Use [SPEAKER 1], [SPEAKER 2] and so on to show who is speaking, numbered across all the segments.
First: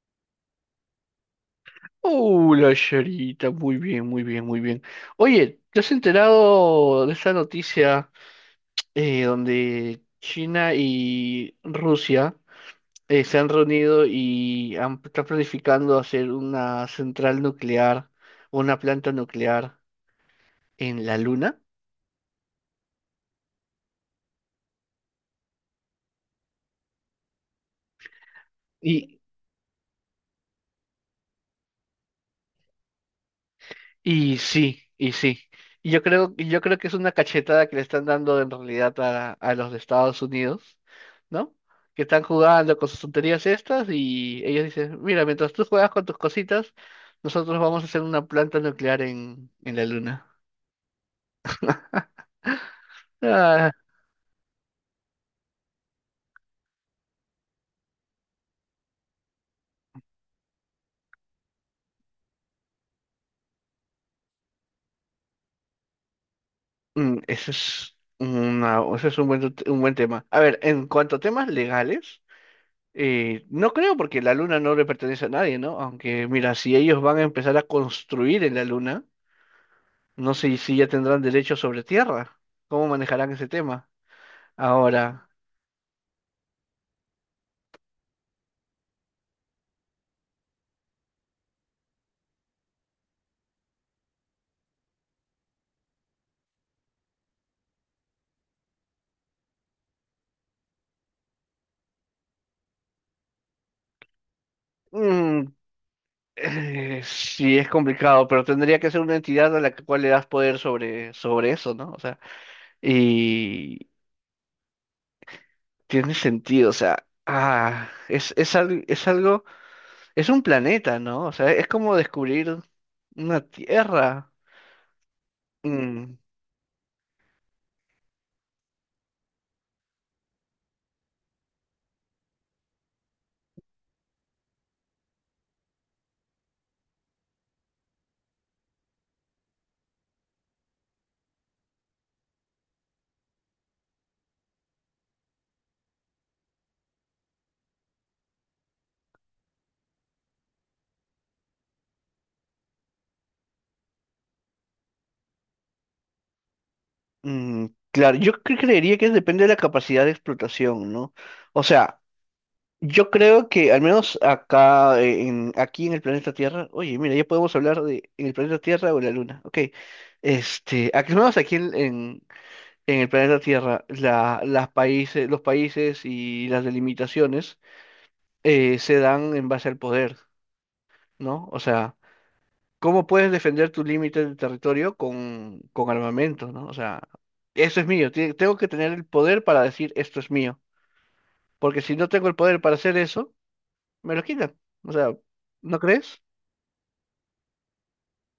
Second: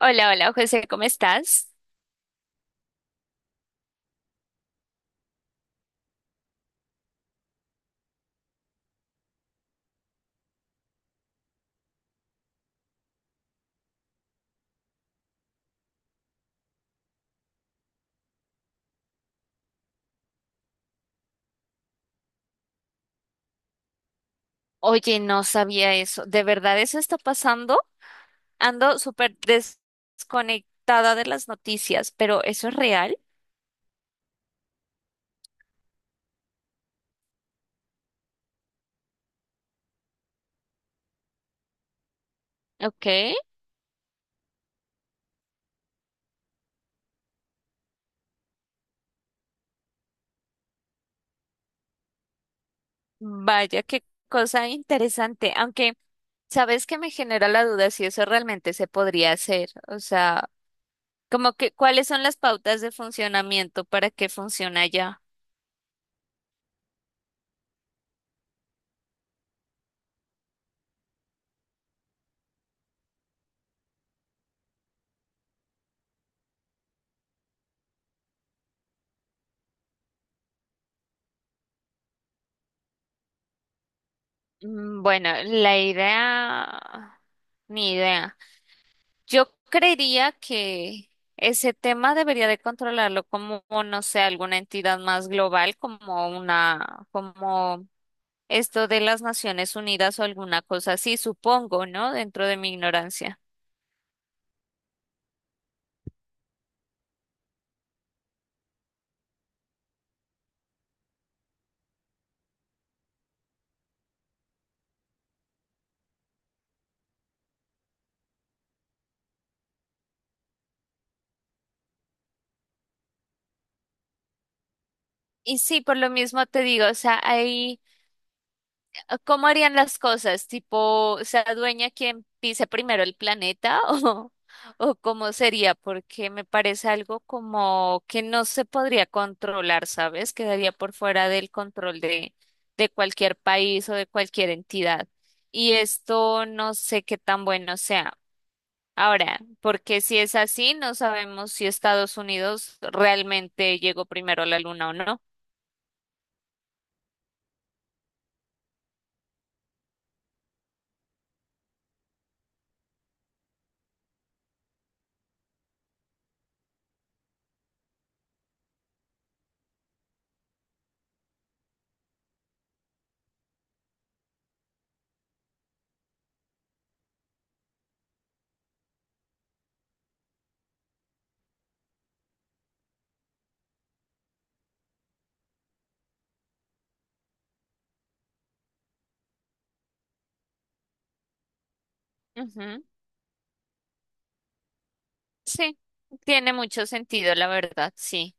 [SPEAKER 1] Hola, hola, José, ¿cómo estás?
[SPEAKER 2] Hola, Charita, muy bien. Oye, ¿te has enterado de esa noticia donde China y Rusia se han reunido y están planificando hacer una central nuclear, una planta nuclear en la Luna?
[SPEAKER 1] Oye, no sabía eso. ¿De verdad eso está pasando? Ando
[SPEAKER 2] Y
[SPEAKER 1] desconectada de las noticias, pero ¿eso es real?
[SPEAKER 2] sí. Y yo creo que es una cachetada que le están dando en realidad a los de Estados Unidos, ¿no? Que están jugando con sus
[SPEAKER 1] Ok.
[SPEAKER 2] tonterías estas y ellos dicen, mira, mientras tú juegas con tus cositas, nosotros vamos a hacer una planta nuclear en la luna. Ah,
[SPEAKER 1] Vaya, qué cosa interesante. Aunque, ¿sabes que me genera la duda si eso realmente se podría hacer? O sea, como que, ¿cuáles son las pautas de funcionamiento para que funcione allá?
[SPEAKER 2] ese es un buen, t- un buen tema. A ver, en cuanto a temas legales, no creo porque la luna no le pertenece a nadie, ¿no? Aunque, mira, si ellos van a empezar a construir en la luna. No sé si ya tendrán derecho sobre tierra. ¿Cómo manejarán ese tema? Ahora,
[SPEAKER 1] Bueno, la idea, ni idea. Yo creería que ese tema debería de controlarlo como, no sé, alguna entidad más global, como una, como esto de las Naciones Unidas o alguna cosa así, supongo, ¿no? Dentro de mi ignorancia.
[SPEAKER 2] mm, sí es complicado, pero tendría que ser una entidad cual le das poder sobre, sobre eso, ¿no? O sea, y tiene sentido, o sea, es algo, es un planeta, ¿no? O sea, es como descubrir una tierra.
[SPEAKER 1] Y sí, por lo
[SPEAKER 2] Mm,
[SPEAKER 1] mismo te digo, o sea, hay ¿cómo harían las cosas? ¿Tipo, se adueña quien pise primero el planeta o cómo sería? Porque me parece algo como que no se podría controlar, ¿sabes? Quedaría por fuera del control de cualquier país o de cualquier entidad. Y esto no sé qué tan bueno sea. Ahora, porque si es así, no sabemos si Estados Unidos realmente llegó primero a la luna o no.
[SPEAKER 2] claro, creería que depende de la capacidad de explotación, ¿no? O sea, yo creo que al menos acá, aquí en el planeta Tierra, oye, mira, ya podemos hablar de en el planeta Tierra o en la Luna, ok. Al menos aquí en el planeta Tierra, los países y las delimitaciones se dan en base al poder, ¿no? O sea, ¿cómo puedes defender tu límite de territorio con armamento, ¿no? O sea, eso es mío, tengo que tener el poder para decir esto es mío, porque si no tengo el poder para
[SPEAKER 1] Ujú.
[SPEAKER 2] hacer eso me lo quitan. O sea, ¿no
[SPEAKER 1] Sí,
[SPEAKER 2] crees?
[SPEAKER 1] tiene mucho sentido, la verdad, sí,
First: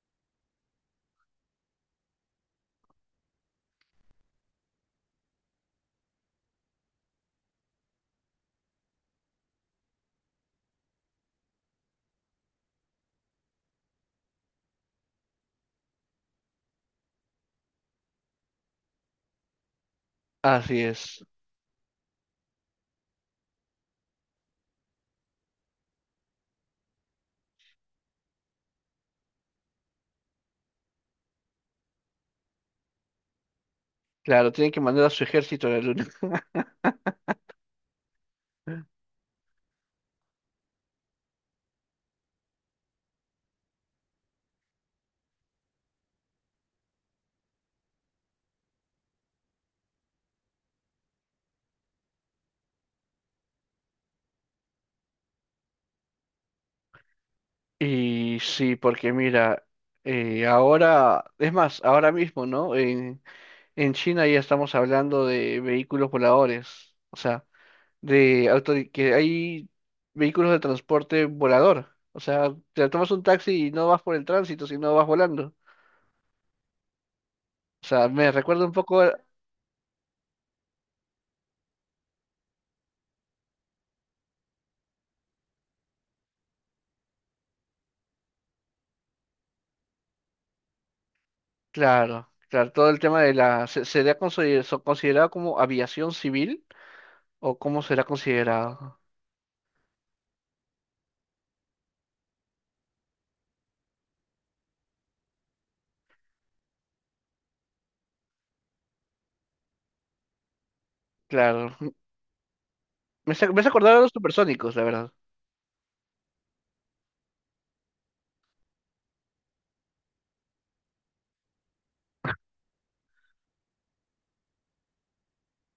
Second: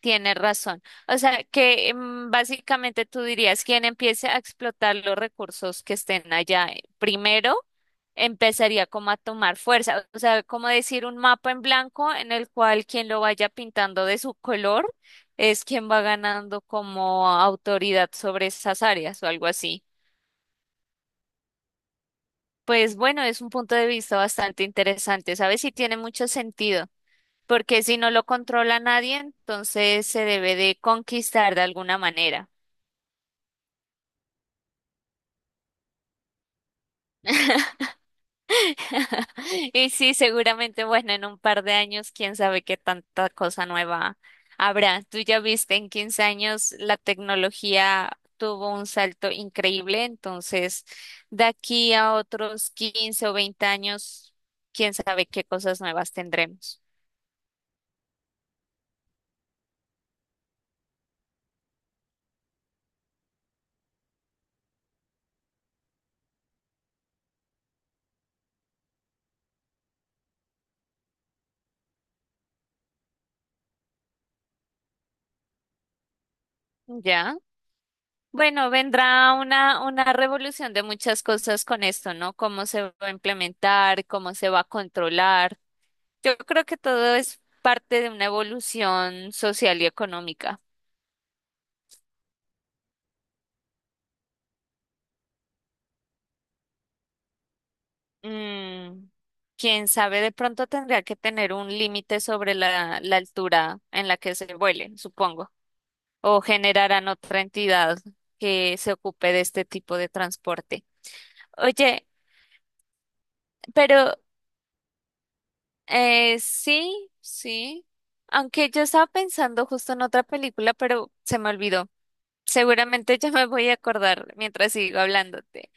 [SPEAKER 1] tiene razón. O sea, que básicamente tú dirías, quien empiece a explotar los recursos que estén allá primero, empezaría como a tomar fuerza. O sea, como decir un mapa en blanco en el cual quien lo vaya pintando de su color es quien va ganando como autoridad sobre esas áreas o algo así.
[SPEAKER 2] Así es.
[SPEAKER 1] Pues bueno, es un punto de vista bastante interesante, ¿sabes? Y tiene mucho sentido, porque si no lo controla nadie, entonces se debe de conquistar de alguna manera.
[SPEAKER 2] Claro, tienen que mandar a su ejército a la luna.
[SPEAKER 1] Y sí, seguramente, bueno, en un par de años, quién sabe qué tanta cosa nueva habrá. Tú ya viste, en 15 años la tecnología tuvo un salto increíble, entonces de aquí a otros 15 o 20 años, quién sabe qué cosas nuevas tendremos.
[SPEAKER 2] Y sí, porque mira, ahora, es más, ahora mismo, ¿no? En China ya estamos hablando de vehículos voladores, o sea, de auto, que hay vehículos de transporte volador. O sea, te tomas un taxi y no vas por el tránsito, sino vas volando.
[SPEAKER 1] ¿Ya?
[SPEAKER 2] O sea, me recuerda
[SPEAKER 1] Bueno,
[SPEAKER 2] un poco,
[SPEAKER 1] vendrá una revolución de muchas cosas con esto, ¿no? Cómo se va a implementar, cómo se va a controlar. Yo creo que todo es parte de una evolución social y económica.
[SPEAKER 2] claro, todo el tema de la, se, considerado como aviación civil o cómo será considerado.
[SPEAKER 1] Mm, Quién sabe, de pronto tendría que tener un límite sobre la altura en la que se vuele, supongo, o generarán otra entidad que se ocupe de este tipo de transporte.
[SPEAKER 2] Claro,
[SPEAKER 1] Oye,
[SPEAKER 2] me hace acordar a los
[SPEAKER 1] pero
[SPEAKER 2] supersónicos, la verdad.
[SPEAKER 1] Sí, sí. Aunque yo estaba pensando justo en otra película, pero se me olvidó. Seguramente ya me voy a acordar mientras sigo hablándote.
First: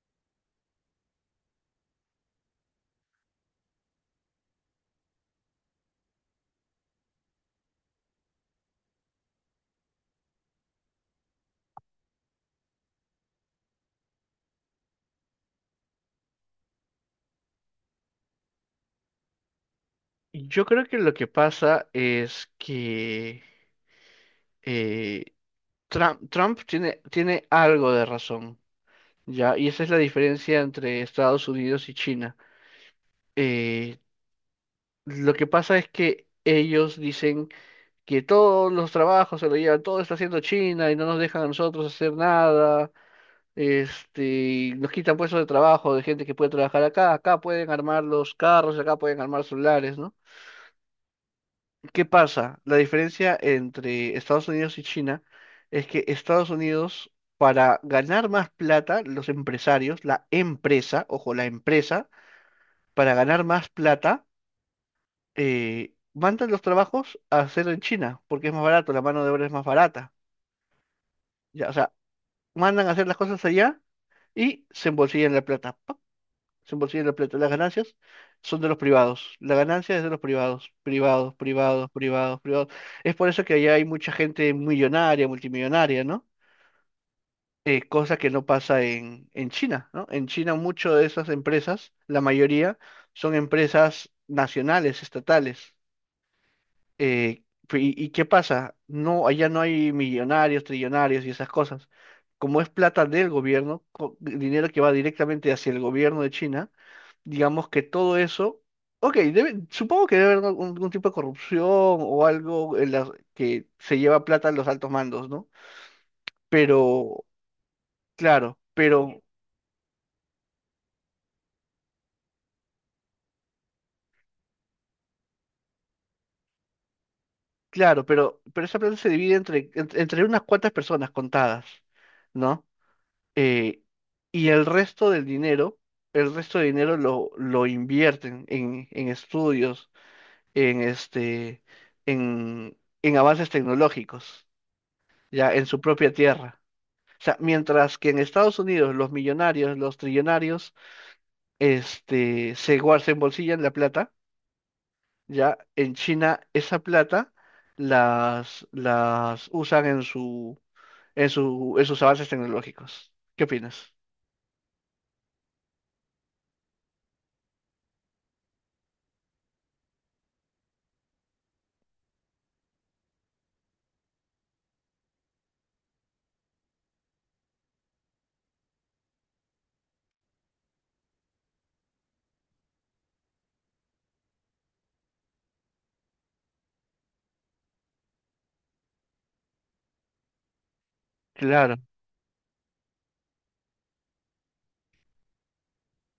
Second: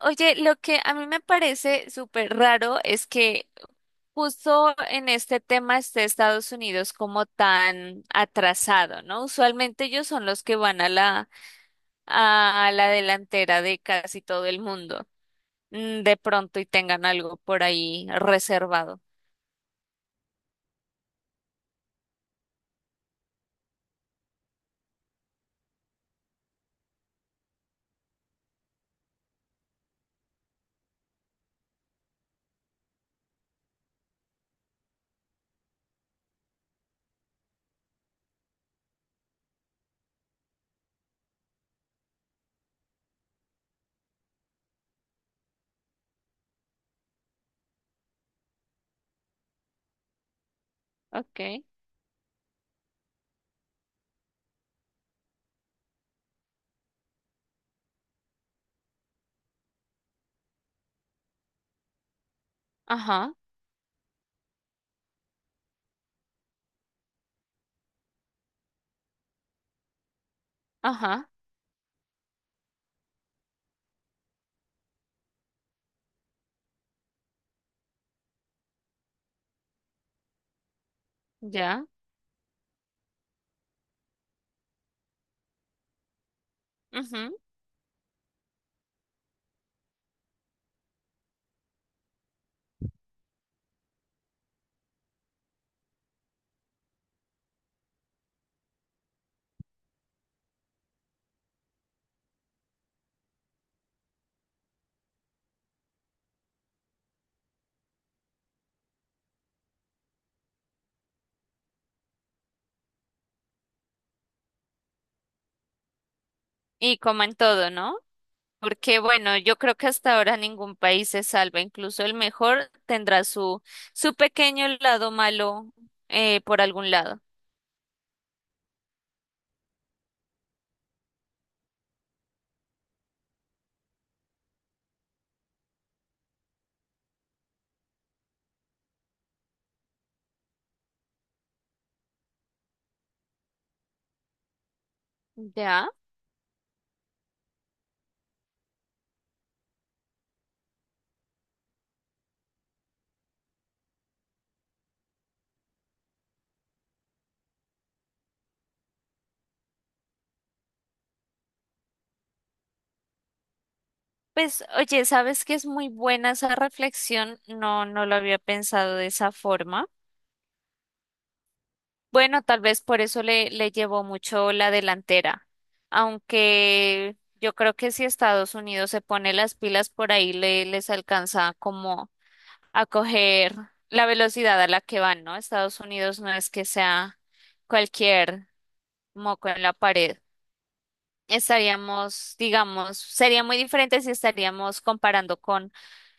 [SPEAKER 1] Oye, lo que a mí me parece súper raro es que justo en este tema esté Estados Unidos como tan atrasado, ¿no? Usualmente ellos son los que van a la delantera de casi todo el mundo, de pronto y tengan algo por ahí reservado.
[SPEAKER 2] Yo creo que lo que pasa es que eh, Trump tiene algo de razón, ¿ya? Y esa es la diferencia entre Estados Unidos y China. Eh, lo que pasa es que ellos dicen que todos los trabajos se lo llevan, todo está haciendo China y no nos dejan a nosotros hacer nada. Este, y nos quitan puestos de trabajo de gente que puede trabajar acá, acá pueden armar los carros, acá pueden armar celulares, ¿no?
[SPEAKER 1] Ok,
[SPEAKER 2] ¿Qué pasa? La diferencia entre Estados Unidos y China es que Estados Unidos, para ganar más plata, los empresarios, la empresa, ojo, la empresa, para
[SPEAKER 1] ajá,
[SPEAKER 2] ganar más plata, mandan los trabajos a hacer en China, porque es más barato, la mano de obra es más barata.
[SPEAKER 1] ajá.
[SPEAKER 2] Ya, o sea, mandan a hacer las cosas allá y se embolsillan la plata. 100% de la plata. Las ganancias son de los privados. La ganancia es de los privados. Privados,
[SPEAKER 1] Ya.
[SPEAKER 2] privados, privados, privados. Es por eso que allá hay mucha gente millonaria, multimillonaria, ¿no?
[SPEAKER 1] Ujú.
[SPEAKER 2] Cosa que no pasa en China, ¿no? En China muchas de esas empresas, la mayoría, son empresas nacionales, estatales. Y qué pasa? No, allá no hay millonarios, trillonarios y esas cosas. Como es plata del gobierno, dinero que va directamente hacia el gobierno de China, digamos que todo eso, ok, supongo que debe haber algún tipo de corrupción o algo en las que se lleva plata a los altos mandos, ¿no?
[SPEAKER 1] Y
[SPEAKER 2] Pero,
[SPEAKER 1] como todo, ¿no?
[SPEAKER 2] claro,
[SPEAKER 1] Porque
[SPEAKER 2] pero,
[SPEAKER 1] bueno, yo creo que hasta ahora ningún país se salva, incluso el mejor tendrá su, su pequeño lado malo por algún lado.
[SPEAKER 2] claro, pero, pero esa plata se divide entre unas cuantas personas contadas, ¿no? Eh, y el resto del dinero, el resto de dinero lo invierten en estudios, en este, en, en avances tecnológicos, ya, en su
[SPEAKER 1] Ya.
[SPEAKER 2] propia tierra. O sea, mientras que en Estados Unidos los millonarios, los trillonarios, este, se embolsillan la plata, ya en China esa plata las usan en su, en sus avances tecnológicos. ¿Qué opinas?
[SPEAKER 1] Pues oye, ¿sabes que es muy buena esa reflexión? No, no lo había pensado de esa forma. Bueno, tal vez por eso le llevó mucho la delantera, aunque yo creo que si Estados Unidos se pone las pilas por ahí le, les alcanza como a coger la velocidad a la que van, ¿no? Estados Unidos no es que sea cualquier moco en la pared.
[SPEAKER 2] Claro,
[SPEAKER 1] Estaríamos, digamos, sería muy diferente si estaríamos comparando con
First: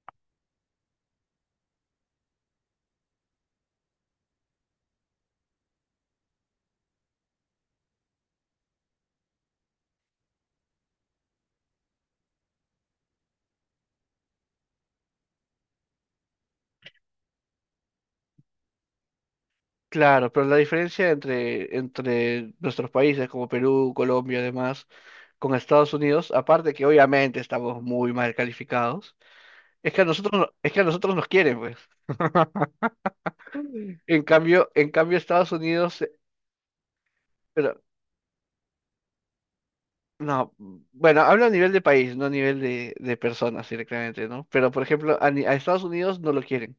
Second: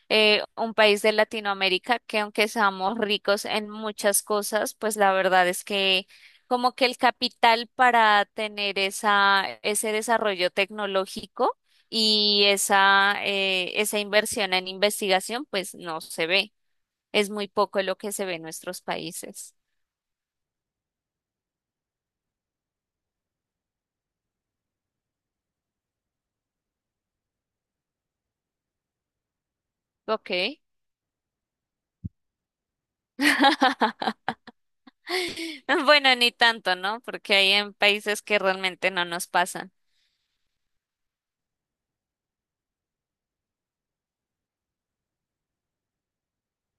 [SPEAKER 1] un país de Latinoamérica que aunque seamos ricos en muchas cosas, pues la verdad es que como que el capital para tener esa, ese desarrollo tecnológico y esa, esa inversión en investigación, pues no se ve. Es muy poco lo que se ve en nuestros países.
[SPEAKER 2] claro, pero la diferencia entre, entre nuestros países como Perú, Colombia, además, con Estados Unidos, aparte que obviamente estamos muy mal calificados, es que a nosotros,
[SPEAKER 1] Ok.
[SPEAKER 2] es que a nosotros nos quieren, pues. En cambio Estados Unidos.
[SPEAKER 1] Bueno, ni tanto, ¿no? Porque hay en
[SPEAKER 2] Pero,
[SPEAKER 1] países que realmente no nos pasan.
[SPEAKER 2] no, bueno, hablo a nivel de país, no a nivel de personas directamente, ¿no? Pero, por ejemplo, a Estados Unidos no lo quieren.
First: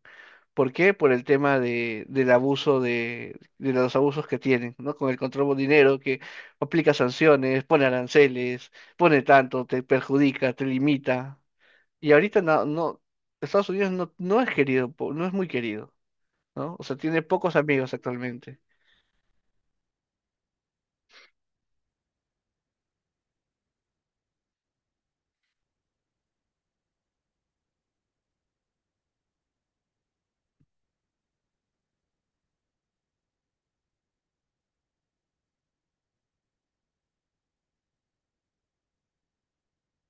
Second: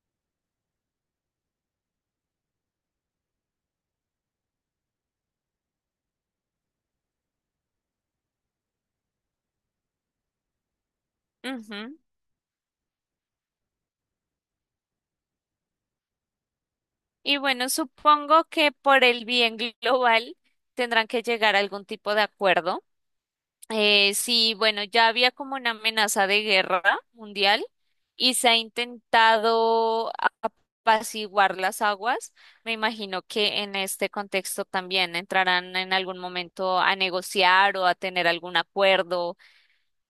[SPEAKER 2] ¿Por qué? Por el tema de, del abuso de los abusos que tienen, ¿no? Con el control de dinero que aplica sanciones, pone aranceles, pone tanto, te perjudica, te limita.
[SPEAKER 1] Ujú.
[SPEAKER 2] Y ahorita Estados Unidos no es querido, no es muy querido, ¿no? O sea, tiene
[SPEAKER 1] Y
[SPEAKER 2] pocos
[SPEAKER 1] bueno,
[SPEAKER 2] amigos
[SPEAKER 1] supongo
[SPEAKER 2] actualmente.
[SPEAKER 1] que por el bien global tendrán que llegar a algún tipo de acuerdo. Sí, bueno, ya había como una amenaza de guerra mundial y se ha intentado apaciguar las aguas. Me imagino que en este contexto también entrarán en algún momento a negociar o a tener algún acuerdo.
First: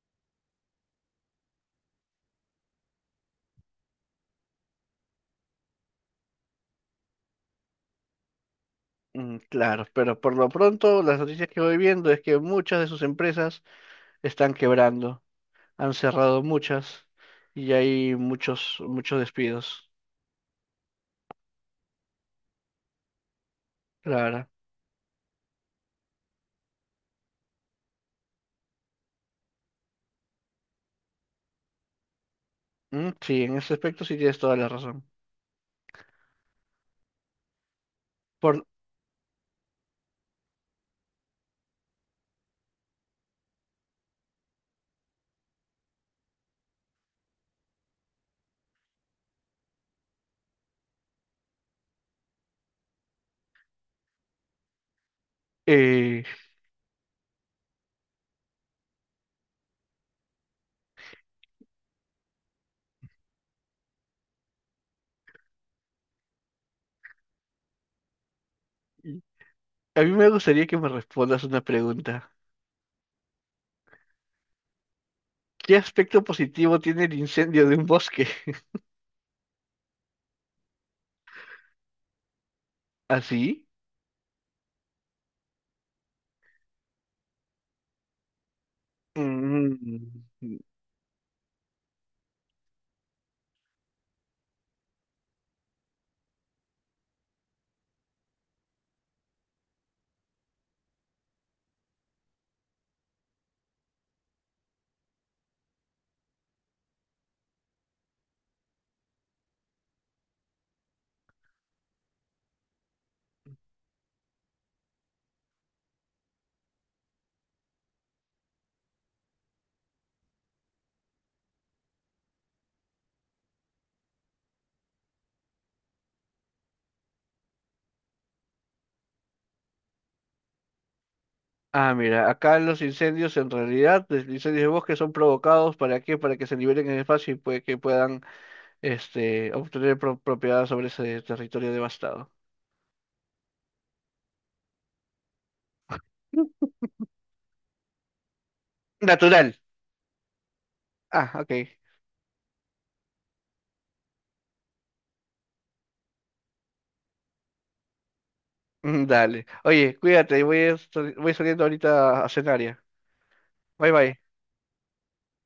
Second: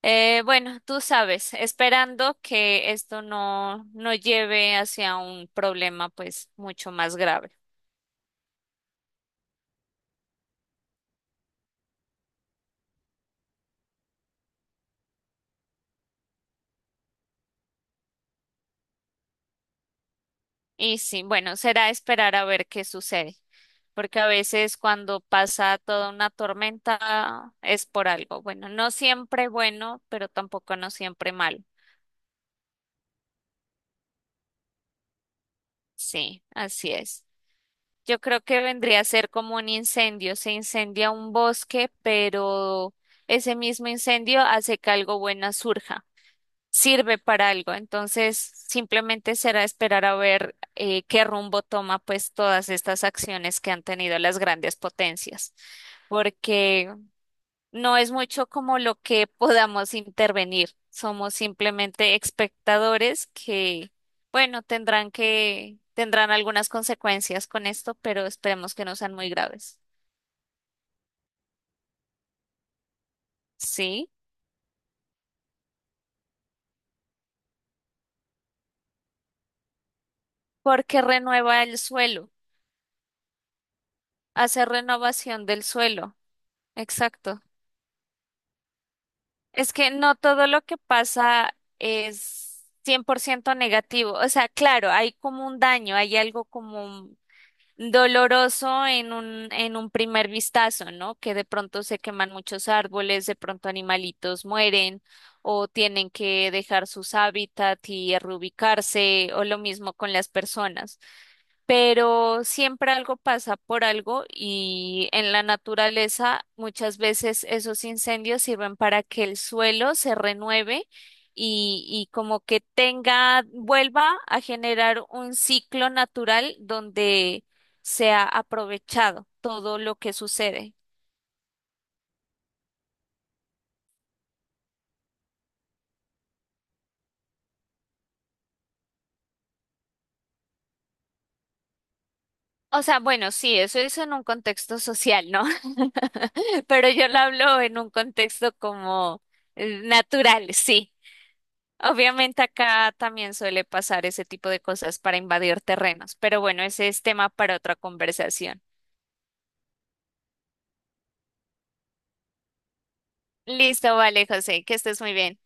[SPEAKER 1] Bueno, tú sabes, esperando que esto no, no lleve hacia un problema pues mucho más grave.
[SPEAKER 2] Claro, pero por lo pronto las noticias que voy viendo es que muchas de sus empresas están quebrando, han cerrado muchas y hay muchos despidos.
[SPEAKER 1] Y sí, bueno, será esperar a ver qué sucede, porque a
[SPEAKER 2] Claro.
[SPEAKER 1] veces cuando pasa toda una tormenta es por algo. Bueno, no siempre bueno, pero tampoco no siempre malo.
[SPEAKER 2] Sí, en ese aspecto sí tienes toda la razón.
[SPEAKER 1] Sí, así es. Yo creo que
[SPEAKER 2] Por,
[SPEAKER 1] vendría a ser como un incendio. Se incendia un bosque, pero ese mismo incendio hace que algo bueno surja, sirve para algo. Entonces, simplemente será esperar a ver qué rumbo toma pues todas estas acciones que han tenido las grandes potencias,
[SPEAKER 2] eh,
[SPEAKER 1] porque no es mucho como lo que podamos intervenir. Somos simplemente espectadores que, bueno, tendrán que, tendrán algunas consecuencias con esto, pero esperemos que no sean muy graves.
[SPEAKER 2] a mí me gustaría que me respondas una pregunta.
[SPEAKER 1] Sí,
[SPEAKER 2] ¿Qué aspecto positivo tiene el incendio de un bosque?
[SPEAKER 1] porque renueva el suelo,
[SPEAKER 2] ¿Así?
[SPEAKER 1] hace renovación del suelo. Exacto. Es que
[SPEAKER 2] Mm,
[SPEAKER 1] no todo lo que pasa es 100% negativo. O sea, claro, hay como un daño, hay algo como doloroso en un primer vistazo, ¿no? Que de pronto se queman muchos árboles, de pronto animalitos mueren o tienen que dejar sus hábitats y reubicarse o lo mismo con las personas, pero siempre algo pasa por algo y en la naturaleza muchas veces esos incendios sirven para que el suelo se renueve y como que tenga, vuelva a generar un ciclo natural donde sea aprovechado todo lo que sucede.
[SPEAKER 2] Ah, mira, acá los incendios en realidad, los incendios de bosque son provocados ¿para qué? Para que se liberen en el espacio y puede que puedan este, propiedad sobre ese territorio devastado.
[SPEAKER 1] O sea, bueno, sí, eso es en un contexto social, ¿no? Pero yo lo hablo en un contexto como
[SPEAKER 2] Natural.
[SPEAKER 1] natural, sí.
[SPEAKER 2] Ah, ok.
[SPEAKER 1] Obviamente acá también suele pasar ese tipo de cosas para invadir terrenos, pero bueno, ese es tema para otra conversación.
[SPEAKER 2] Dale. Oye, cuídate, voy saliendo ahorita a cenar ya. Bye
[SPEAKER 1] Listo,
[SPEAKER 2] bye.
[SPEAKER 1] vale, José, que estés muy bien.